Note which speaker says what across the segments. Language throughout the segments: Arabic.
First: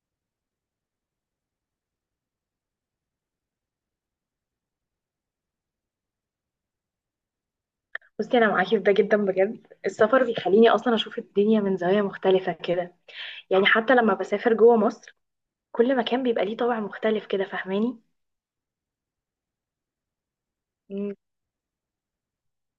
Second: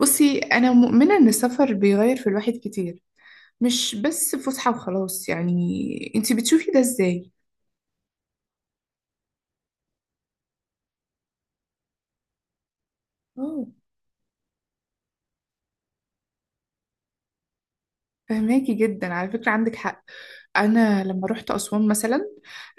Speaker 1: بصي، أنا مؤمنة إن السفر بيغير في الواحد كتير، مش بس فسحة وخلاص يعني. أنتي بتشوفي ده إزاي؟
Speaker 2: بصي، انا معاكي في ده جدا بجد. السفر بيخليني اصلا اشوف الدنيا من زاويه مختلفه كده.
Speaker 1: اه،
Speaker 2: يعني حتى لما بسافر جوه مصر كل مكان بيبقى ليه طابع مختلف كده، فاهماني؟
Speaker 1: فهماكي جدا، على فكرة عندك حق. أنا
Speaker 2: مم.
Speaker 1: لما رحت أسوان مثلا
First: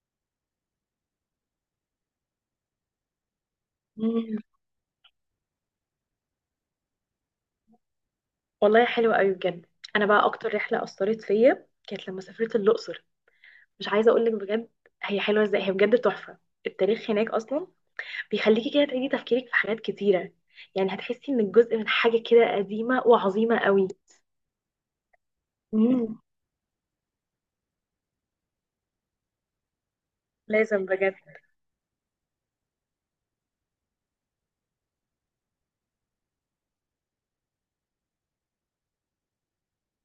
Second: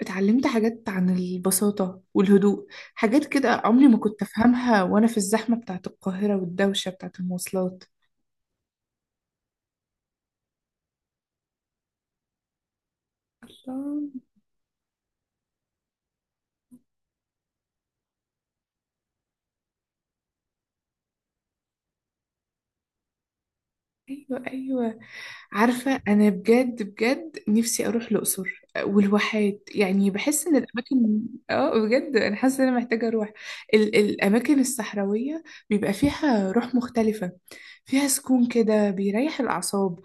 Speaker 1: اتعلمت حاجات عن البساطة والهدوء، حاجات كده عمري ما كنت
Speaker 2: مم.
Speaker 1: أفهمها وأنا في الزحمة بتاعت القاهرة والدوشة بتاعت المواصلات.
Speaker 2: والله حلو قوي بجد. انا بقى اكتر رحله اثرت فيا كانت لما سافرت الاقصر. مش
Speaker 1: الله.
Speaker 2: عايزه اقول لك بجد هي حلوه ازاي، هي بجد تحفه. التاريخ هناك اصلا بيخليكي كده تعيدي تفكيرك في حاجات كتيره. يعني هتحسي انك جزء من حاجه كده قديمه وعظيمه قوي.
Speaker 1: أيوة أيوة، عارفة
Speaker 2: مم.
Speaker 1: أنا بجد بجد نفسي أروح الأقصر والواحات، يعني بحس إن
Speaker 2: لازم بجد.
Speaker 1: الأماكن. بجد أنا حاسة إن أنا محتاجة أروح الأماكن الصحراوية، بيبقى فيها روح مختلفة، فيها سكون كده بيريح الأعصاب.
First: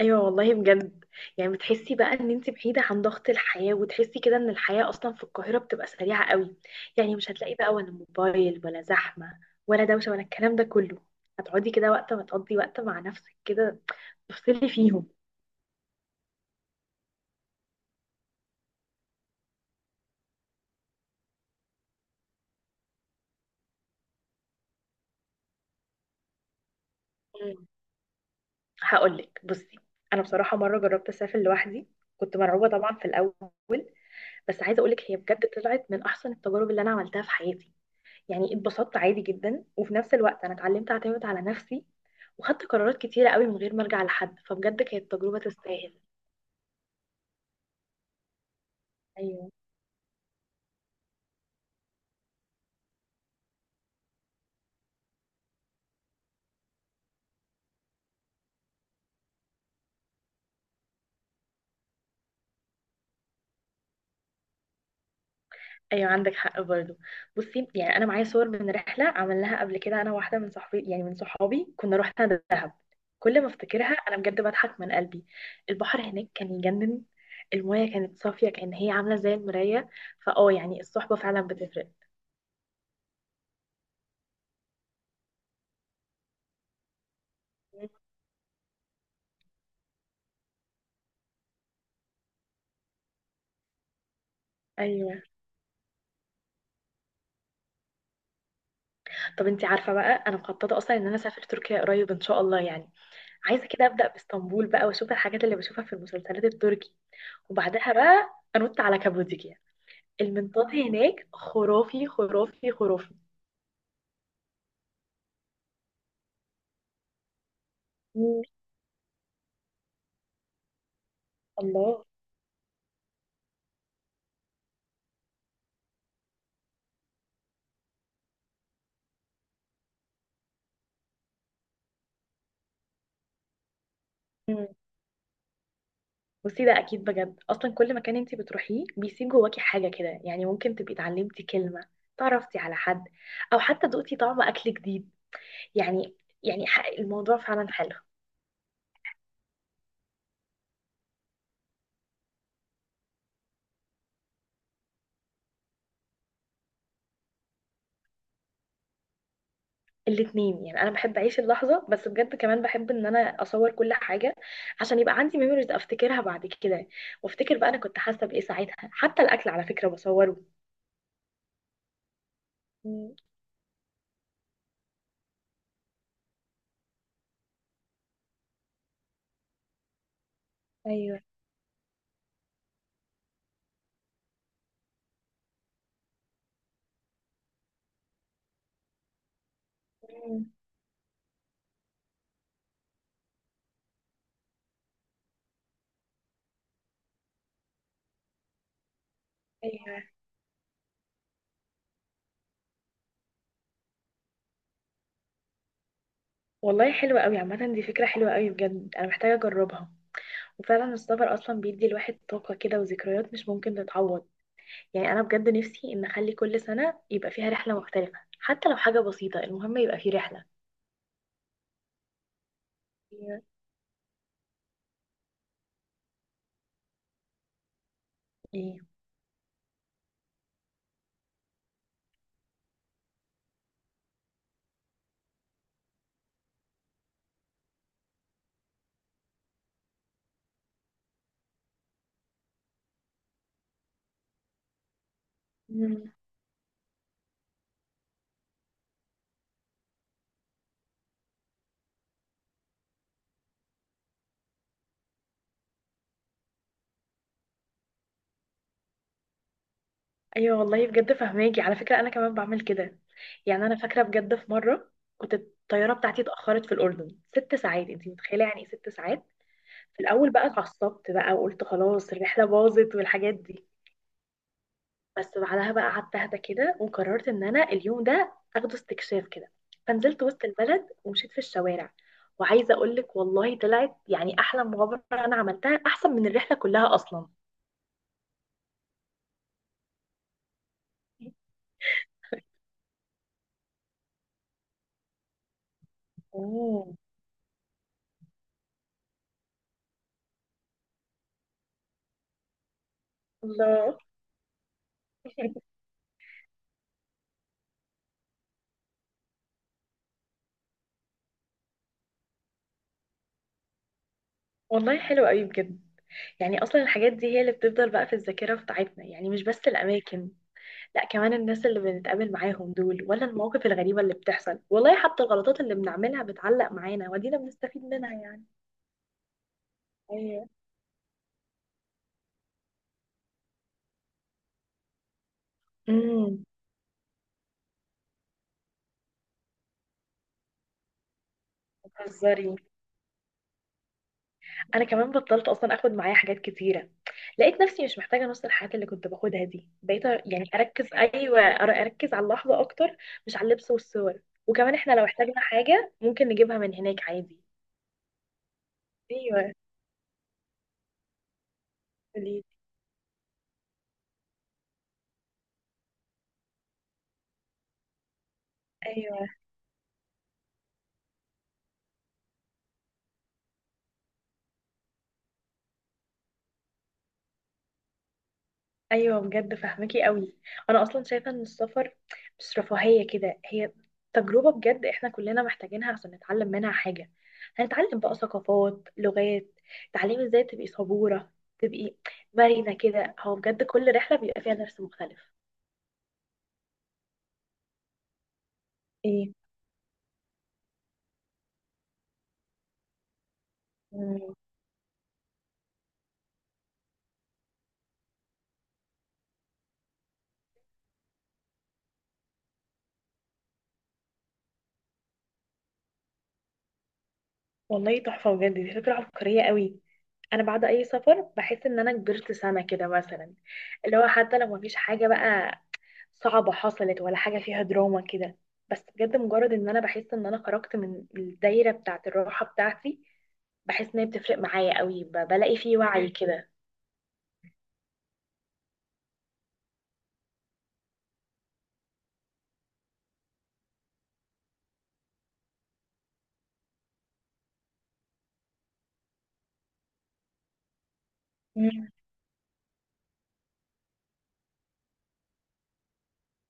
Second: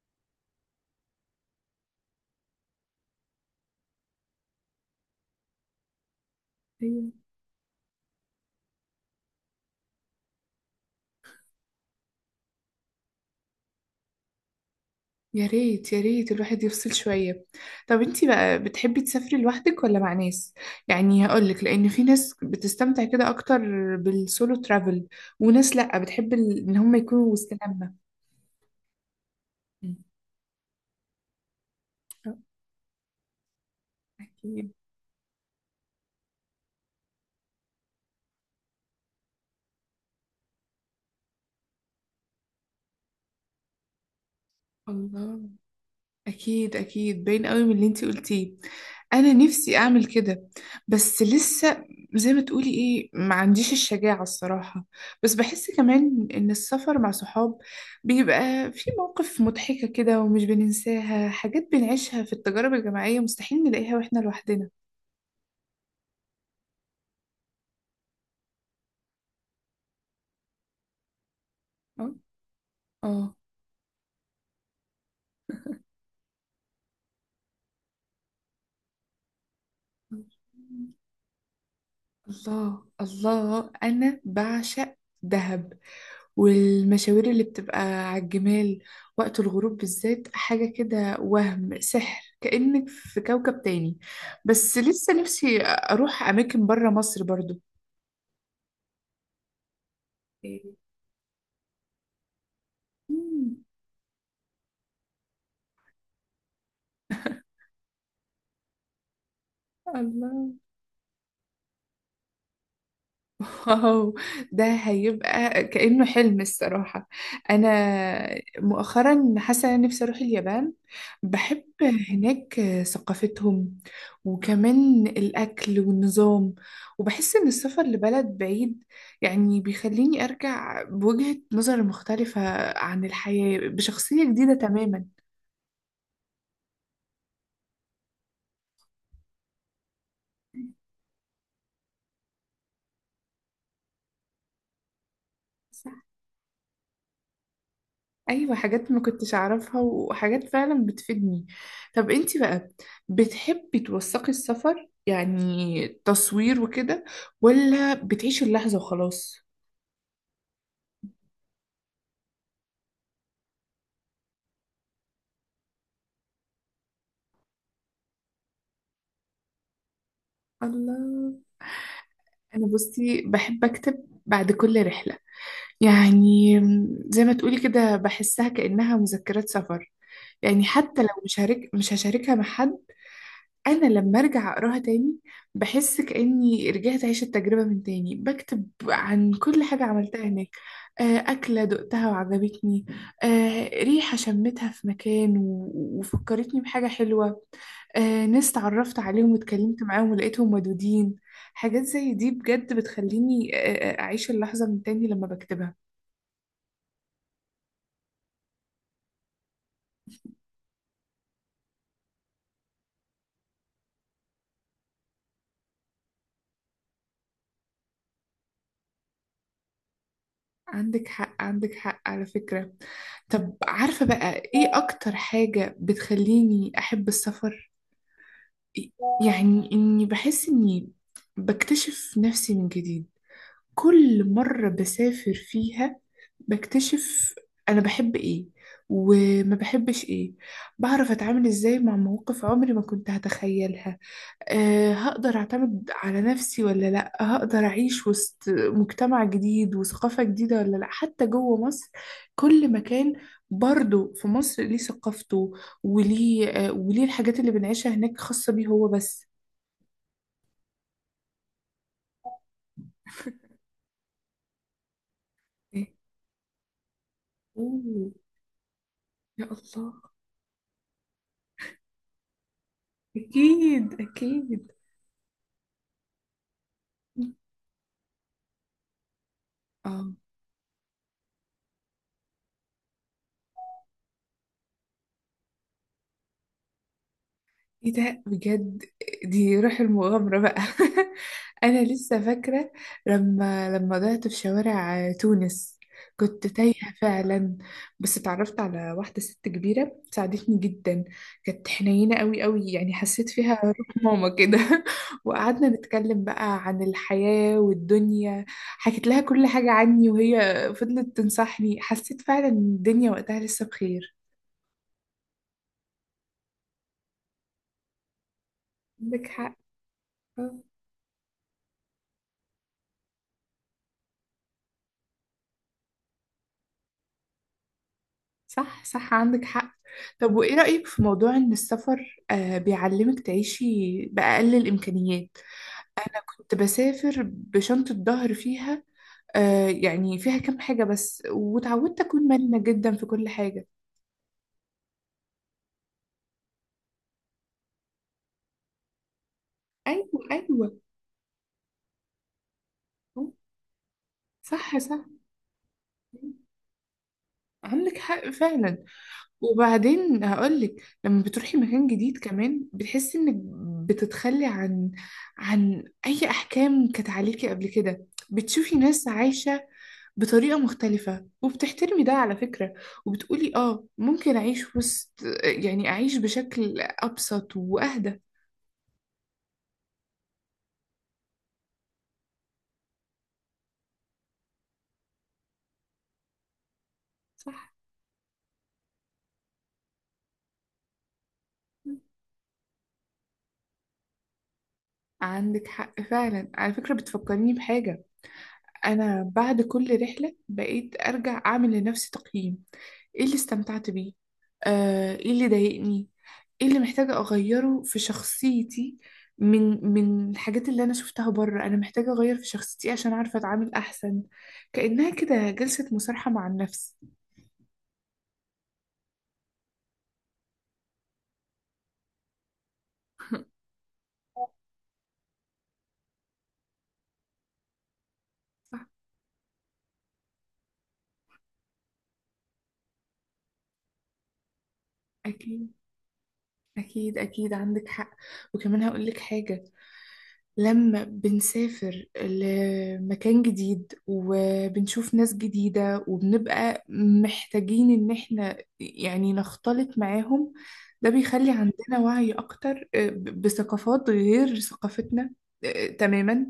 Speaker 2: ايوه والله بجد. يعني بتحسي بقى ان انت بعيده عن ضغط الحياه، وتحسي كده ان الحياه اصلا في القاهره بتبقى سريعه قوي.
Speaker 1: أيوة.
Speaker 2: يعني مش هتلاقي بقى ولا موبايل ولا زحمه ولا دوشه ولا الكلام ده كله. هتقعدي كده وقت ما تقضي وقت مع نفسك كده، تفصلي فيهم.
Speaker 1: يا ريت يا ريت الواحد يفصل شوية. طب انتي بقى بتحبي تسافري لوحدك ولا مع ناس؟ يعني هقولك لأن في ناس بتستمتع كده أكتر بالسولو ترافل، وناس لأ بتحب إن هم يكونوا وسط
Speaker 2: مم.
Speaker 1: لمة.
Speaker 2: هقولك بصي،
Speaker 1: مم.
Speaker 2: انا بصراحه مره جربت اسافر لوحدي.
Speaker 1: آه،
Speaker 2: كنت مرعوبه طبعا في الاول. بس
Speaker 1: أكيد.
Speaker 2: عايزه اقولك هي بجد طلعت من احسن التجارب اللي انا عملتها في حياتي. يعني اتبسطت عادي جدا، وفي نفس الوقت انا اتعلمت اعتمد على نفسي وخدت قرارات كتيرة قوي من غير ما ارجع لحد. فبجد كانت تجربة
Speaker 1: الله.
Speaker 2: تستاهل.
Speaker 1: اكيد اكيد باين قوي من اللي انتي قلتيه، انا
Speaker 2: ايوه
Speaker 1: نفسي اعمل كده بس لسه، زي ما تقولي ايه ما عنديش الشجاعة الصراحة. بس بحس كمان ان السفر مع صحاب بيبقى في مواقف مضحكة كده ومش بننساها، حاجات بنعيشها في التجارب الجماعية مستحيل نلاقيها واحنا لوحدنا.
Speaker 2: ايوه عندك حق برضو. بصي يعني انا معايا صور من رحله عملناها قبل كده انا واحده من صحابي، كنا
Speaker 1: اه.
Speaker 2: رحنا دهب.
Speaker 1: آه.
Speaker 2: كل ما افتكرها انا بجد بضحك من قلبي. البحر هناك كان يجنن. المايه كانت صافيه، كان هي عامله زي المرايه. فاه يعني الصحبه فعلا بتفرق.
Speaker 1: الله الله، انا بعشق دهب والمشاوير اللي بتبقى على الجمال وقت الغروب بالذات، حاجة كده وهم سحر كأنك في كوكب تاني. بس لسه
Speaker 2: ايوه.
Speaker 1: نفسي أروح أماكن برا مصر برضو.
Speaker 2: طب انتي عارفه بقى انا مخططه اصلا ان انا اسافر تركيا قريب ان شاء الله؟ يعني
Speaker 1: مم.
Speaker 2: عايزه كده ابدا باسطنبول بقى واشوف الحاجات اللي بشوفها في المسلسلات التركي، وبعدها بقى انط على كابوديكيا.
Speaker 1: الله.
Speaker 2: المنطاد هناك خرافي خرافي خرافي.
Speaker 1: واو، ده هيبقى كأنه حلم الصراحة. أنا
Speaker 2: مم.
Speaker 1: مؤخرا حاسة إن أنا نفسي أروح اليابان، بحب
Speaker 2: الله.
Speaker 1: هناك ثقافتهم وكمان الأكل والنظام، وبحس إن السفر لبلد بعيد يعني بيخليني أرجع بوجهة نظر مختلفة عن الحياة بشخصية جديدة.
Speaker 2: مم. بصي ده اكيد بجد. اصلا كل مكان انت بتروحيه بيسيب جواكي حاجه كده. يعني
Speaker 1: تماما.
Speaker 2: ممكن تبقي اتعلمتي كلمه، تعرفتي على حد، او حتى دقتي طعم اكل جديد. يعني يعني الموضوع فعلا حلو.
Speaker 1: ايوه، حاجات ما كنتش اعرفها وحاجات فعلا بتفيدني. طب انتي بقى، بتحبي توثقي السفر يعني تصوير وكده، ولا بتعيشي اللحظة وخلاص؟
Speaker 2: الاتنين يعني. انا بحب اعيش اللحظه، بس بجد كمان بحب ان انا اصور كل حاجه عشان يبقى عندي ميموريز افتكرها بعد كده، وافتكر بقى انا كنت حاسه بايه ساعتها. حتى الاكل على فكره بصوره.
Speaker 1: الله. انا
Speaker 2: مم.
Speaker 1: بصي بحب اكتب بعد كل رحلة، يعني زي ما تقولي كده بحسها كأنها مذكرات سفر، يعني حتى لو
Speaker 2: ايوه.
Speaker 1: مش مش هشاركها مع حد، انا لما ارجع اقراها تاني بحس كاني رجعت اعيش التجربه من تاني، بكتب عن كل حاجه عملتها
Speaker 2: مم.
Speaker 1: هناك. اكله دقتها وعجبتني، ريحه شمتها في مكان وفكرتني بحاجه حلوه، ناس تعرفت عليهم واتكلمت
Speaker 2: ايوه
Speaker 1: معاهم ولقيتهم ودودين. حاجات زي دي بجد بتخليني، اعيش اللحظه من تاني لما بكتبها.
Speaker 2: والله حلوه قوي عامه، دي فكره حلوه قوي بجد، انا محتاجه اجربها. وفعلا السفر اصلا بيدي الواحد طاقه كده وذكريات مش ممكن تتعوض. يعني انا بجد نفسي ان اخلي كل سنه يبقى فيها رحله مختلفه، حتى لو حاجه بسيطه، المهم يبقى في رحله.
Speaker 1: عندك حق عندك حق على فكره.
Speaker 2: ايوه.
Speaker 1: طب عارفه بقى ايه اكتر حاجه بتخليني احب السفر؟ يعني إني بحس إني بكتشف نفسي من جديد، كل مرة بسافر فيها بكتشف أنا بحب إيه وما بحبش إيه، بعرف أتعامل إزاي مع مواقف عمري ما كنت هتخيلها. هقدر أعتمد
Speaker 2: ايه.
Speaker 1: على نفسي ولا لأ، هقدر أعيش وسط مجتمع جديد وثقافة جديدة ولا لأ. حتى جوه مصر كل مكان، برضه في مصر ليه ثقافته وليه الحاجات اللي بنعيشها هناك خاصة بيه هو بس.
Speaker 2: ايوه والله بجد فهماكي على فكره، انا كمان بعمل كده. يعني انا فاكره بجد في مره كنت
Speaker 1: إيه؟
Speaker 2: الطياره بتاعتي اتاخرت في الاردن ست ساعات. انت
Speaker 1: أوه.
Speaker 2: متخيله يعني ايه ست ساعات؟
Speaker 1: يا
Speaker 2: في
Speaker 1: الله.
Speaker 2: الاول بقى اتعصبت بقى وقلت خلاص الرحله باظت والحاجات دي.
Speaker 1: أكيد أكيد.
Speaker 2: بس بعدها بقى قعدت اهدى كده وقررت ان انا اليوم ده اخده استكشاف كده.
Speaker 1: آه
Speaker 2: فنزلت وسط البلد ومشيت في الشوارع. وعايزه اقول لك والله طلعت يعني احلى مغامره انا عملتها، احسن من الرحله كلها اصلا.
Speaker 1: ايه ده بجد، دي روح المغامرة بقى. انا لسه فاكرة لما ضعت في شوارع تونس، كنت
Speaker 2: اوه.
Speaker 1: تايهة فعلا، بس اتعرفت على واحدة ست كبيرة ساعدتني جدا، كانت حنينة قوي قوي يعني حسيت فيها روح
Speaker 2: الله.
Speaker 1: ماما كده. وقعدنا نتكلم بقى عن الحياة والدنيا، حكيت لها كل حاجة عني وهي فضلت تنصحني، حسيت فعلا ان الدنيا وقتها لسه بخير.
Speaker 2: والله حلو قوي بجد. يعني اصلا الحاجات دي هي اللي بتفضل بقى في الذاكره بتاعتنا،
Speaker 1: عندك
Speaker 2: يعني مش
Speaker 1: حق.
Speaker 2: بس الاماكن،
Speaker 1: آه.
Speaker 2: لا كمان الناس اللي بنتقابل معاهم دول، ولا المواقف الغريبه اللي بتحصل، والله حتى الغلطات اللي بنعملها بتعلق معانا ودينا بنستفيد منها يعني.
Speaker 1: صح صح عندك حق. طب
Speaker 2: ايوه.
Speaker 1: وإيه رأيك في موضوع إن السفر بيعلمك تعيشي بأقل الإمكانيات؟
Speaker 2: امم.
Speaker 1: كنت بسافر بشنطة ظهر فيها، يعني فيها كام حاجة بس، وتعودت أكون
Speaker 2: بتهزري؟
Speaker 1: مرنة جدا في كل حاجة.
Speaker 2: انا كمان بطلت اصلا اخد معايا حاجات كتيره، لقيت نفسي مش محتاجه نص الحاجات اللي كنت باخدها دي. بقيت
Speaker 1: أيوة
Speaker 2: يعني
Speaker 1: أيوة.
Speaker 2: اركز، ايوه، اركز على اللحظه اكتر، مش على اللبس والصور. وكمان
Speaker 1: صح
Speaker 2: احنا
Speaker 1: صح.
Speaker 2: لو احتاجنا حاجه ممكن نجيبها من هناك عادي.
Speaker 1: عندك حق فعلا.
Speaker 2: ايوه.
Speaker 1: وبعدين هقولك، لما بتروحي مكان جديد
Speaker 2: قوليلي.
Speaker 1: كمان بتحسي انك بتتخلي عن، عن اي احكام كانت عليكي قبل كده، بتشوفي ناس
Speaker 2: ايوه
Speaker 1: عايشة بطريقة مختلفة وبتحترمي ده على فكرة، وبتقولي اه ممكن أعيش في وسط، يعني أعيش بشكل أبسط وأهدى.
Speaker 2: ايوه بجد فاهمكي قوي. انا اصلا شايفه ان السفر مش رفاهيه كده، هي تجربه بجد احنا كلنا محتاجينها عشان نتعلم منها حاجه.
Speaker 1: صح.
Speaker 2: هنتعلم بقى ثقافات، لغات، تعليم ازاي تبقي صبوره، تبقي مرنه كده. هو بجد كل رحله بيبقى فيها درس مختلف.
Speaker 1: عندك حق فعلا على فكرة، بتفكرني بحاجة. أنا بعد كل رحلة بقيت أرجع أعمل لنفسي تقييم، إيه اللي استمتعت بيه،
Speaker 2: ايه.
Speaker 1: إيه اللي ضايقني، إيه اللي محتاجة أغيره في شخصيتي، من الحاجات اللي أنا شفتها بره أنا محتاجة أغير في شخصيتي عشان أعرف أتعامل أحسن، كأنها كده جلسة مصالحة مع النفس.
Speaker 2: والله تحفة بجد، دي فكرة عبقرية قوي. أنا بعد أي سفر بحس إن أنا كبرت سنة كده مثلا، اللي هو حتى لو مفيش حاجة بقى صعبة حصلت ولا حاجة فيها دراما كده، بس
Speaker 1: صح.
Speaker 2: بجد مجرد إن أنا بحس إن أنا خرجت من الدايرة بتاعة الراحة بتاعتي، بحس إن هي بتفرق معايا قوي. بلاقي
Speaker 1: أكيد
Speaker 2: فيه وعي كده.
Speaker 1: أكيد أكيد عندك حق. وكمان هقول لك حاجة، لما بنسافر لمكان جديد وبنشوف ناس جديدة وبنبقى محتاجين إن إحنا يعني نختلط معاهم، ده بيخلي
Speaker 2: مم.
Speaker 1: عندنا وعي أكتر بثقافات غير ثقافتنا. تماما.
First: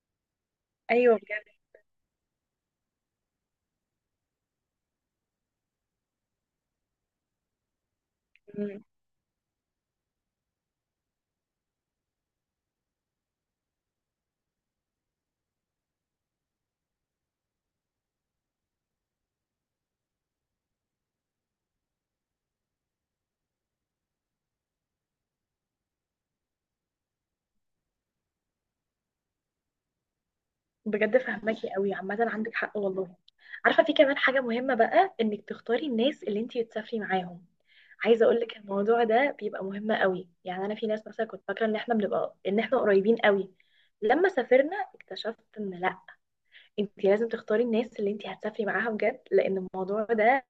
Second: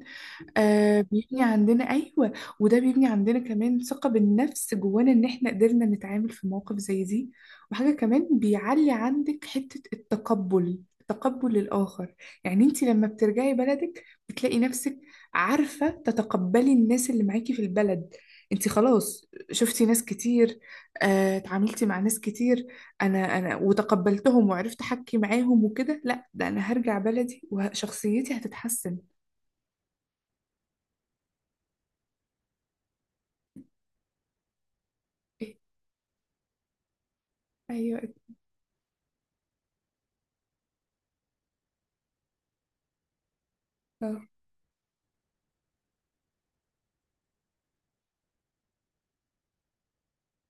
Speaker 2: أيوه
Speaker 1: بيبني
Speaker 2: بجد
Speaker 1: عندنا، أيوة. وده بيبني عندنا كمان ثقة بالنفس جوانا إن إحنا قدرنا نتعامل في مواقف زي دي. وحاجة كمان بيعلي عندك حتة التقبل، تقبل الآخر. يعني أنت لما بترجعي بلدك بتلاقي نفسك عارفة تتقبلي الناس اللي معاكي في البلد، أنت خلاص شفتي ناس كتير، اتعاملتي مع ناس كتير، أنا وتقبلتهم وعرفت أحكي معاهم وكده، لا ده أنا هرجع بلدي وشخصيتي هتتحسن.
Speaker 2: بجد فهماكي قوي عامة، عندك حق والله. عارفة في كمان حاجة مهمة بقى، انك
Speaker 1: إيه؟
Speaker 2: تختاري الناس اللي انتي تسافري معاهم.
Speaker 1: ايوه.
Speaker 2: عايزة اقولك الموضوع ده بيبقى مهم قوي. يعني انا في ناس مثلا كنت فاكرة ان احنا بنبقى ان احنا قريبين قوي،
Speaker 1: آه.
Speaker 2: لما سافرنا اكتشفت ان لا. انتي لازم تختاري الناس اللي انتي هتسافري معاها بجد، لان الموضوع ده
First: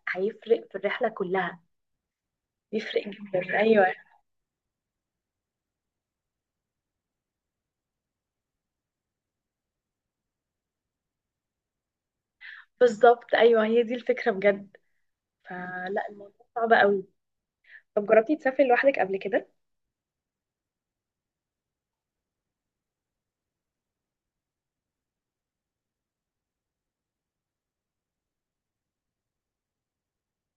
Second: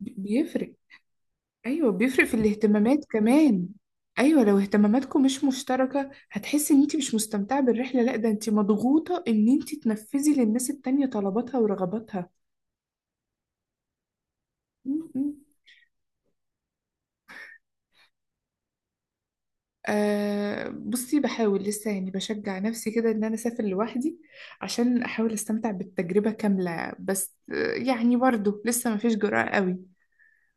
Speaker 2: هيفرق
Speaker 1: بيفرق.
Speaker 2: في الرحلة كلها.
Speaker 1: ايوه بيفرق في الاهتمامات
Speaker 2: بيفرق جدا.
Speaker 1: كمان.
Speaker 2: ايوه
Speaker 1: ايوه لو اهتماماتكم مش مشتركه هتحسي ان انت مش مستمتعه بالرحله، لا ده انت مضغوطه ان انت تنفذي للناس التانية طلباتها ورغباتها.
Speaker 2: بالظبط، ايوه، هي دي الفكرة بجد.
Speaker 1: م- م.
Speaker 2: فلا الموضوع صعب قوي. طب جربتي تسافري لوحدك قبل كده؟
Speaker 1: بصي بحاول لسه يعني بشجع نفسي كده ان انا اسافر لوحدي عشان احاول استمتع بالتجربه كامله، بس يعني برضه لسه ما فيش جرأة قوي.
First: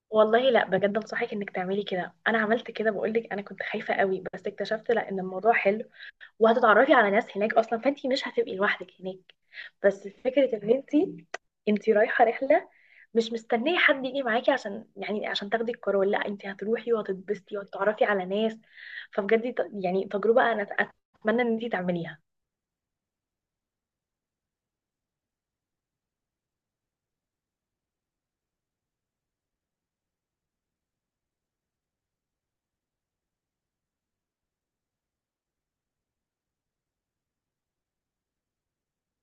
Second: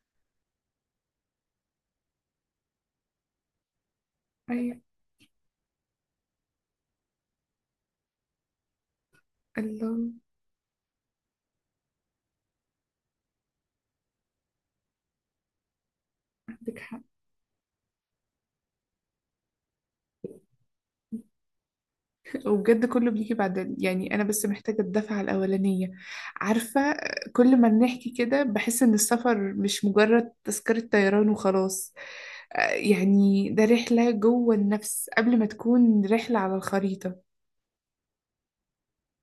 Speaker 2: والله لا، بجد انصحك انك تعملي كده. انا عملت كده بقول لك، انا كنت خايفه قوي بس
Speaker 1: ايوه.
Speaker 2: اكتشفت لا، ان الموضوع حلو. وهتتعرفي على ناس هناك اصلا، فانتي مش هتبقي لوحدك هناك. بس
Speaker 1: الله.
Speaker 2: فكره ان انتي رايحه رحله، مش مستنيه حد يجي معاكي عشان تاخدي القرار. لا انتي
Speaker 1: عندك
Speaker 2: هتروحي
Speaker 1: حق.
Speaker 2: وهتتبسطي وهتتعرفي على ناس. فبجد يعني تجربه انا اتمنى ان انتي تعمليها.
Speaker 1: وبجد كله بيجي بعد، يعني انا بس محتاجه الدفعه الاولانيه. عارفه، كل ما بنحكي كده بحس ان السفر مش مجرد تذكره طيران وخلاص، يعني ده رحله جوه النفس قبل ما تكون رحله على الخريطه.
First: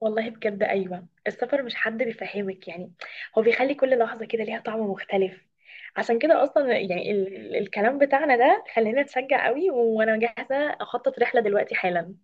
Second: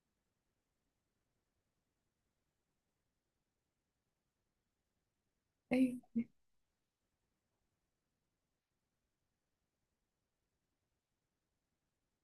Speaker 2: والله بجد أيوة السفر مش حد بيفهمك يعني، هو بيخلي كل لحظة كده ليها طعم مختلف. عشان
Speaker 1: أيوة.
Speaker 2: كده أصلا يعني الكلام بتاعنا ده خلينا نتشجع قوي وأنا جاهزة أخطط رحلة دلوقتي حالا.